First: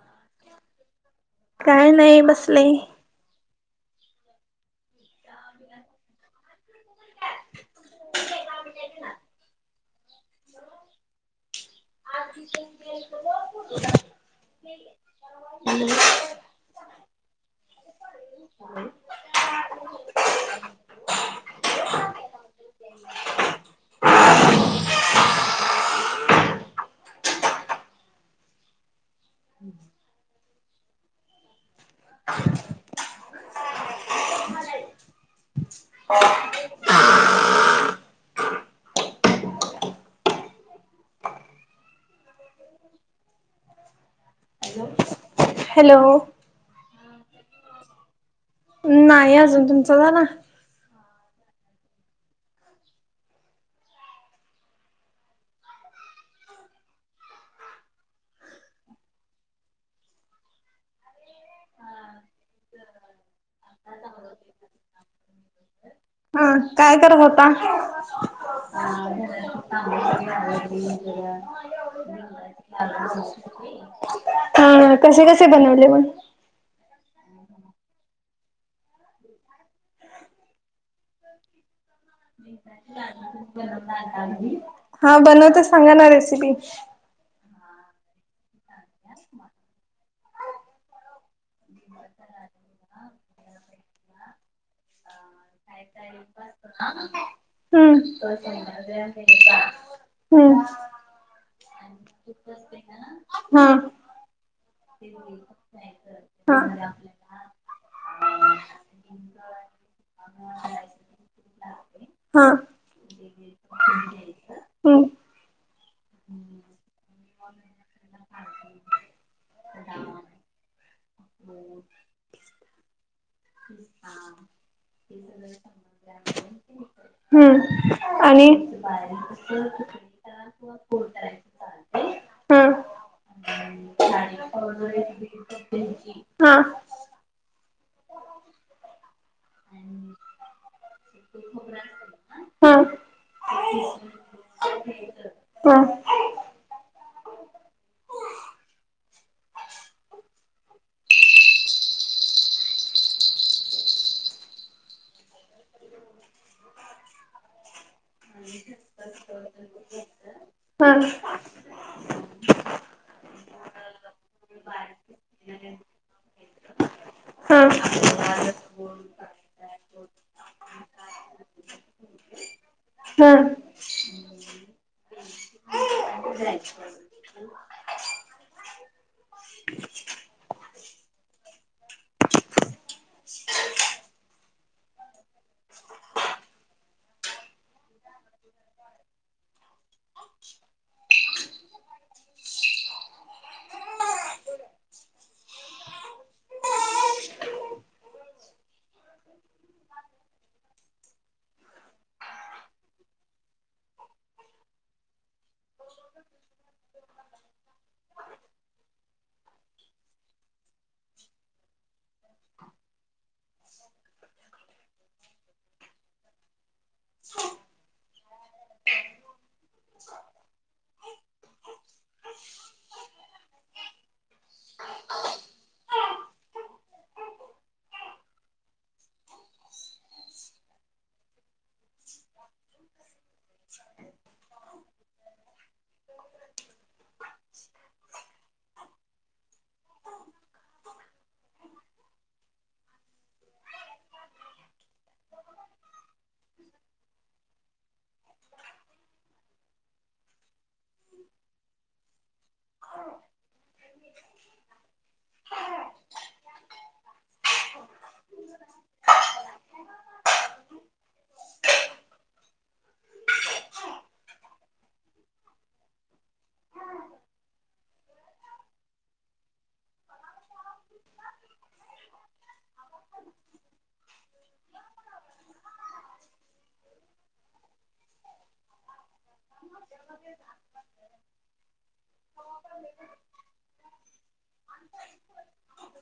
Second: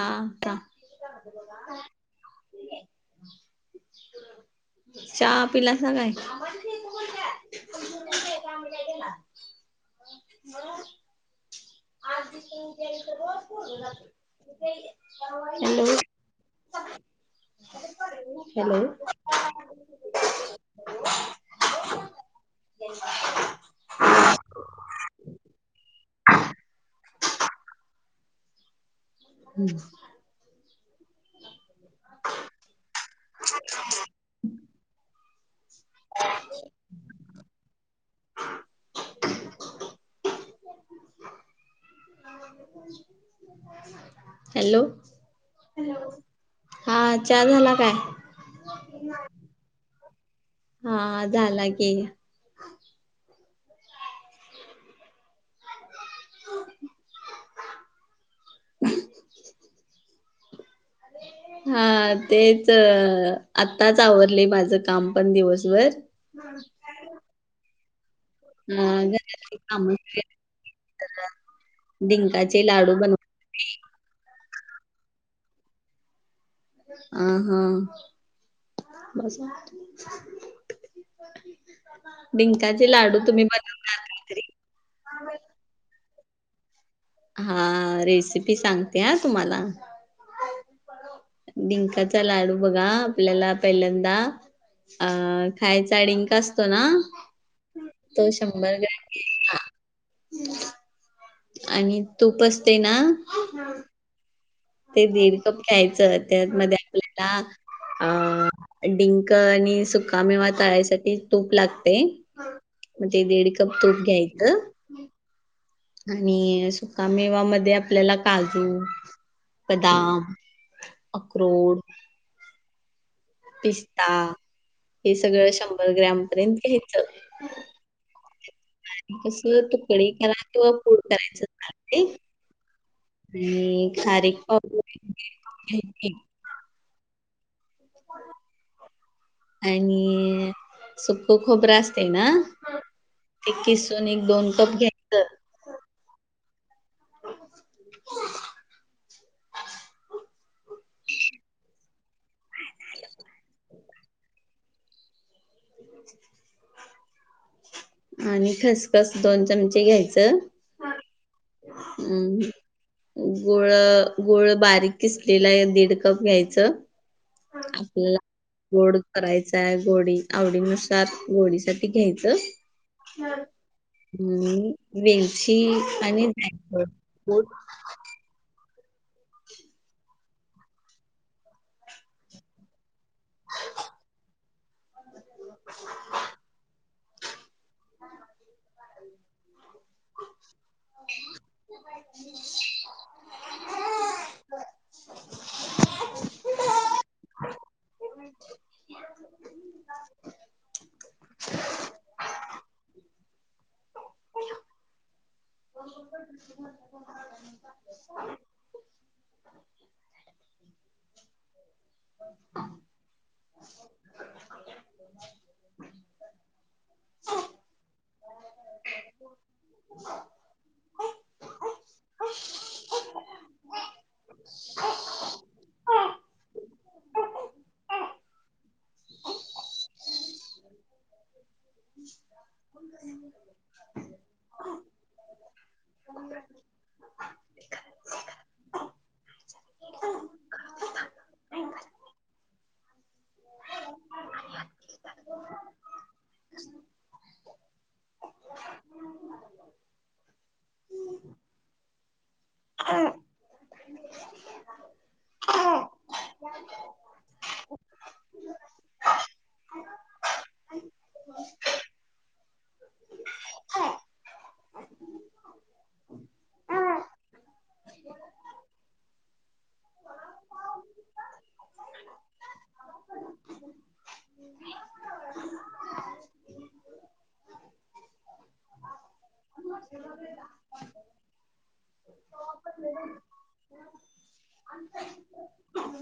हा का काय नाही बसले. चहा पिलासा काय तु [unintelligible] [unintelligible] आ [unintelligible] हॅलो. ह [inaudible] हॅलो [unintelligible] हम्म [unintelligible] [unintelligible] हॅलो हॅलो. हा चहा झाला काय नाही अजून तुमचं झाला हा झाला की का [unintelligible] अ [inaudible] हा तेच आत्ताच आवरले माझं काम पण दिवसभर हा काय करत होता अ घरातली काम [unintelligible] डिंकाचे लाडू बनव हा कसे कसे बनवले मंग अ हा [inaudible] डिंकाचे लाडू तुम्ही बनवून घ हा बनवते सांगा ना रेसिपी हा रेसिपी सांगते हा तुम्हाला डिंकाचा लाडू बघा आपल्याला पहिल्यांदा अ खायचा डिंक असतो ना हम् तो शंभर ग्रॅम [unintelligible] हम् आणि तूप असते ना हा ते दीड कप ख्यायचं हा त्यातमध्ये आपल्याला अ डिंक आणि सुकामेवा तळायसाठी तूप लागते हा म्हणज ते दीड कप तूप घ्यायचं हम्म. आणि सुकामेवा मध्ये आपल्याला काल बदाम अक्ररोड [inaudible] हे सगळं शंभर ग्रॅम पर्यंत घ्यायचं हम्म आणि आणि कस तुकडे ला किंवा पूड करायच हम् पावडर घ्यायची हा आणि सुख खोबरं असते ना हा एक किसून एक दोन कप घ्या हा [unintelligible] [inaudible] आणि खसखस दोन चमचे घ्यायचं हा हम् गुळ गुळ बारीक किसलेला आहे दीड कप घ्यायचं हा आपल्याला गोड करायचाय गोडी आवडीनुसार गोडीसाठी घ्यायच हा. ह. हम् वेलची आणि जाय. हा. [unintelligible] [unintelligible] ह. [unintelligible] [unintelligible] [unintelligible] ह [unintelligible] [unintelligible] [unintelligible] [unintelligible] [unintelligible] हा. ह. [unintelligible] हा. [unintelligible] ले. आता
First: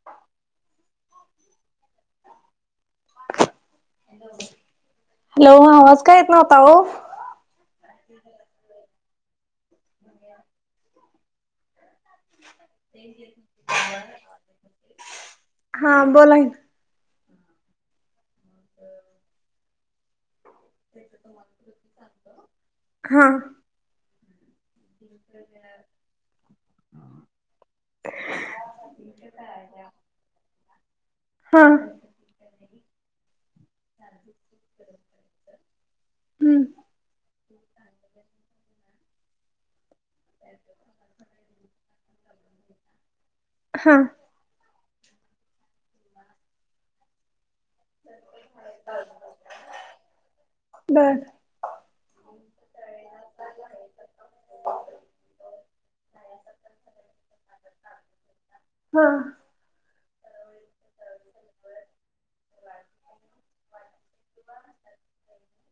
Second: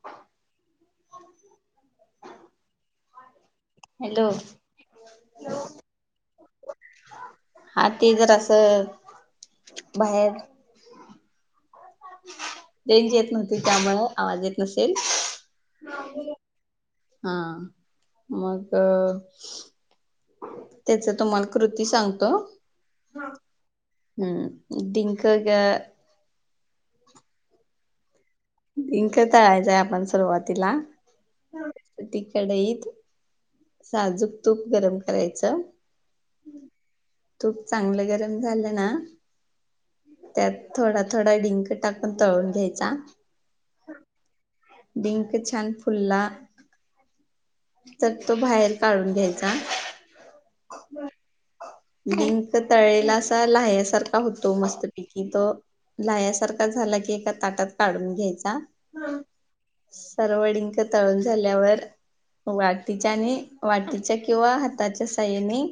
[unintelligible] हॅलो हॅलो आवाज काय येत नवता हो. हा ते जर असं बाहेर ंज येत नव्हती त्यामु आवाज येत नसेल. हा बोला की हा मग त्याच तुम्हाला कृती सांगतो हा हम्. दिंक का? इंक तळायचंय आपण सुरुवातीला हा हम्म तिकडे साजूक तूप गरम करायचं. खूप चांगलं गरम झालं ना त्यात थोडा थोडा डिंक टाक. पण तळून घ्यायचा. हा. डिंक छान फुल्ला. तर तो बाहेर काढून घ्यायचा. बर लिंक तळेला असा ल्यासारखा होतो मस्त पैकी तो लायासारखा झाला की एका ताटात काढून घ्यायचा. हा. सर्वडंक तळून झाल्यावर वाटीच्या आणि वाटीच्या किंवा हाताच्या साय्याने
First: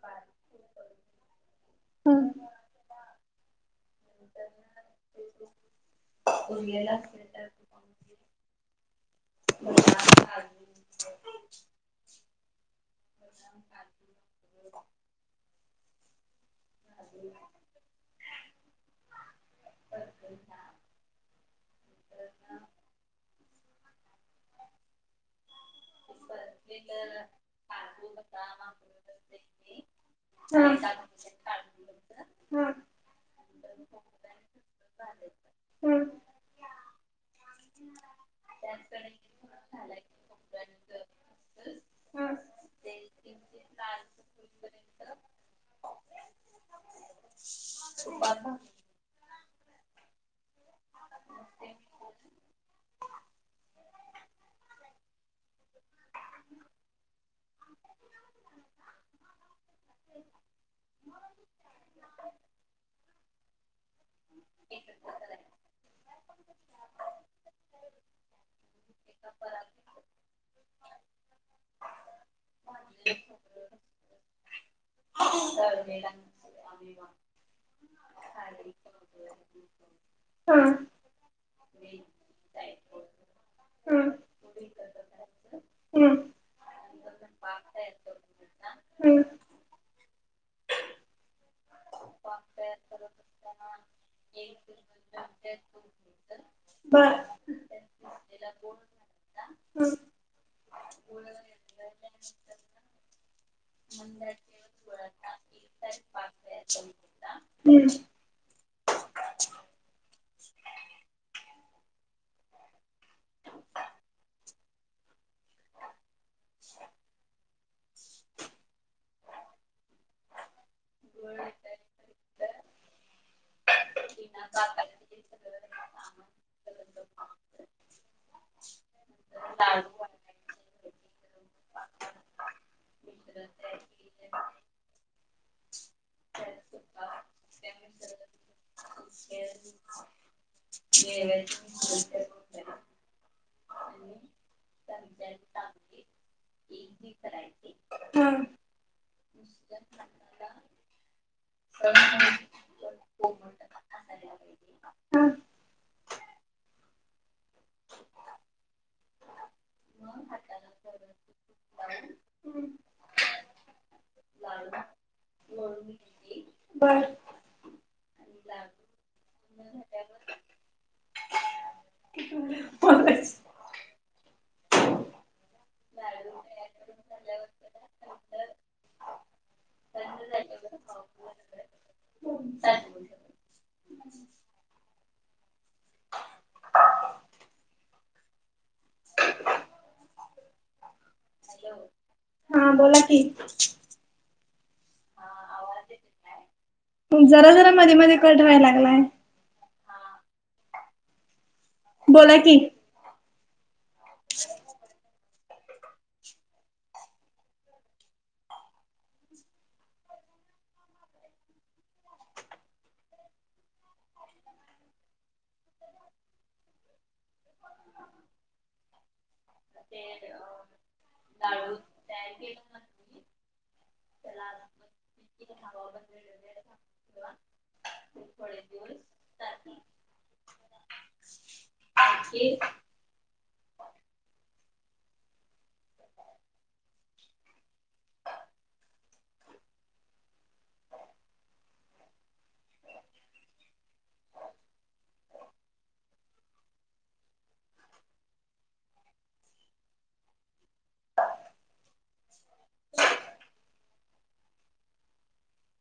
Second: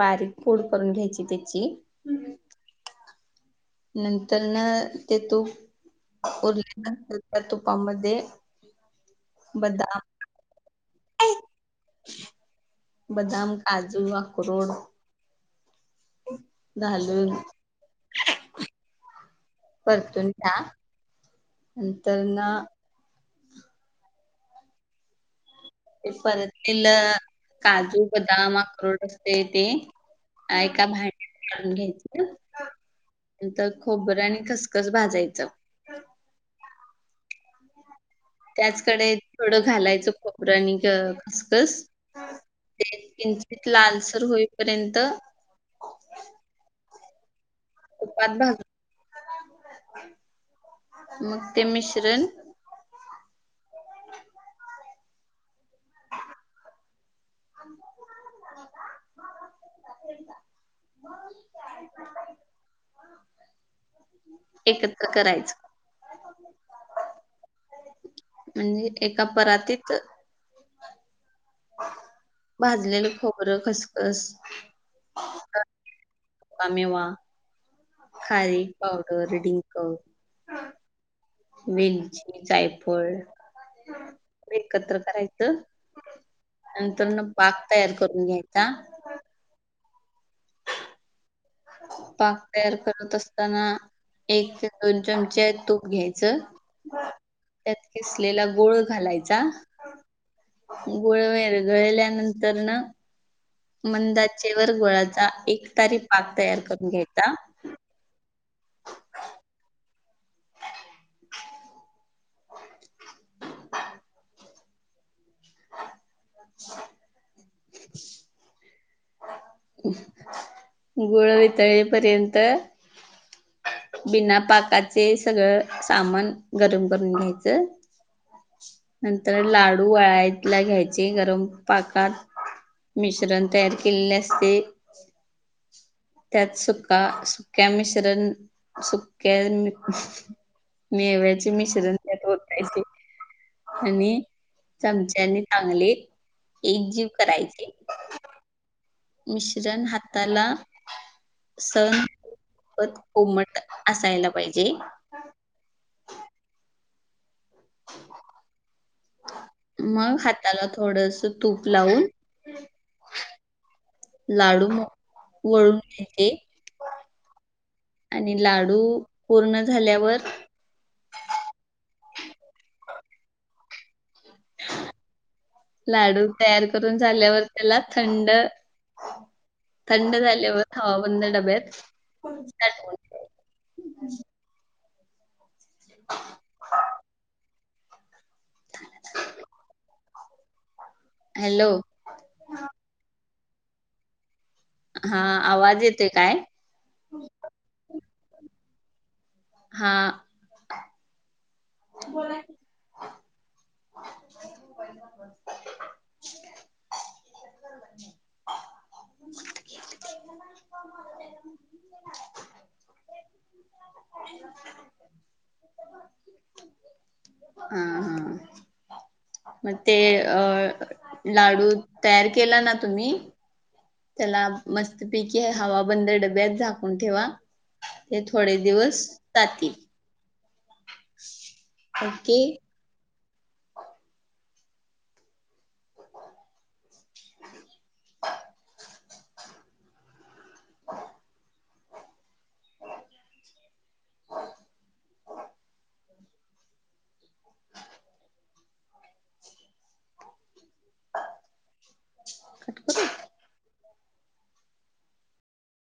बारीक पोड करून घ्यायची त्याची हम. नंतर ना ते तू ओरले. तुपामध्ये बदाम बदम काजू अक्रोड घालून. परतून द्या. नंतर ना. ते परतील काजू बदाम अख्रोट असते ते ऐ का भडून घ्यायच. नंतर खोबर आणि खसखस भाजायचं. हम्. त्याचकडे थोडं घालायचं खोबर आणि खसखस. ते किंचित लालसर होईपर्यंत कपात भाज मग ते मिश्रण [unintelligible] ह. [unintelligible] मग एकत्र करायचं. खं. म्हणजे एका परातीत भाजलेलं खोबरं खसखस. ह सर्व का मेवा खारी पावडर ड्रिंकर वेलची, जायफळ एकत्र करायचं. नंतर न पाक तयार करून घ्यायचा. हम्. पाक तयार करत असताना. एक ते दोन चमचे तूप घ्यायच. बर त्यात खिसलेला गोळ घालायचा. गुळ विरघळण्यनंतर मंदा अचेवर गोळाचा एकतारी पाक तयार करून घ्यायचा. हम्म. का? [unintelligible] गुळ वितळेपर्यंत बिना पाकाचे सगळं सामान गरम करून घ्यायचं. नंतर लाडू वळाय. ला घ्यायचे गरम पाकात मिश्रण तयार केलेले असते. त्यात सुका सुक्या मिश्रण सुक्या मेव्याचे मिश्रण त्यात वाट्याचे आणि चमच्यानी चांगले एकजीव करायचे. हम. मिश्रण हाताला सणत कोमट असायला पाहिजे. [unintelligible] मग हाताला थोडस तूप लावून. लाडू मळून घेते. आणि लाडू पूर्ण झाल्यावर बरं. लाडू तयार करून झाल्यावर त्याला थंड. थंड झाल्यावर हवाबंद डब्यात ठेवायचे हा. ह. हॅलो हा बोला की हा आवाज येते काय? जरा जरा मध्ये मध्ये कट व्हाय लागलाय. हा. बोला की [unintelligible] हा हा मग ते अ लाडू तयार केला ना तुम्ही त्याला मस्तपैकी आहे हवा बंदर डब्यात झाकून ठेवा ते थोडे दिवस जातील ओके हो ह हा कटप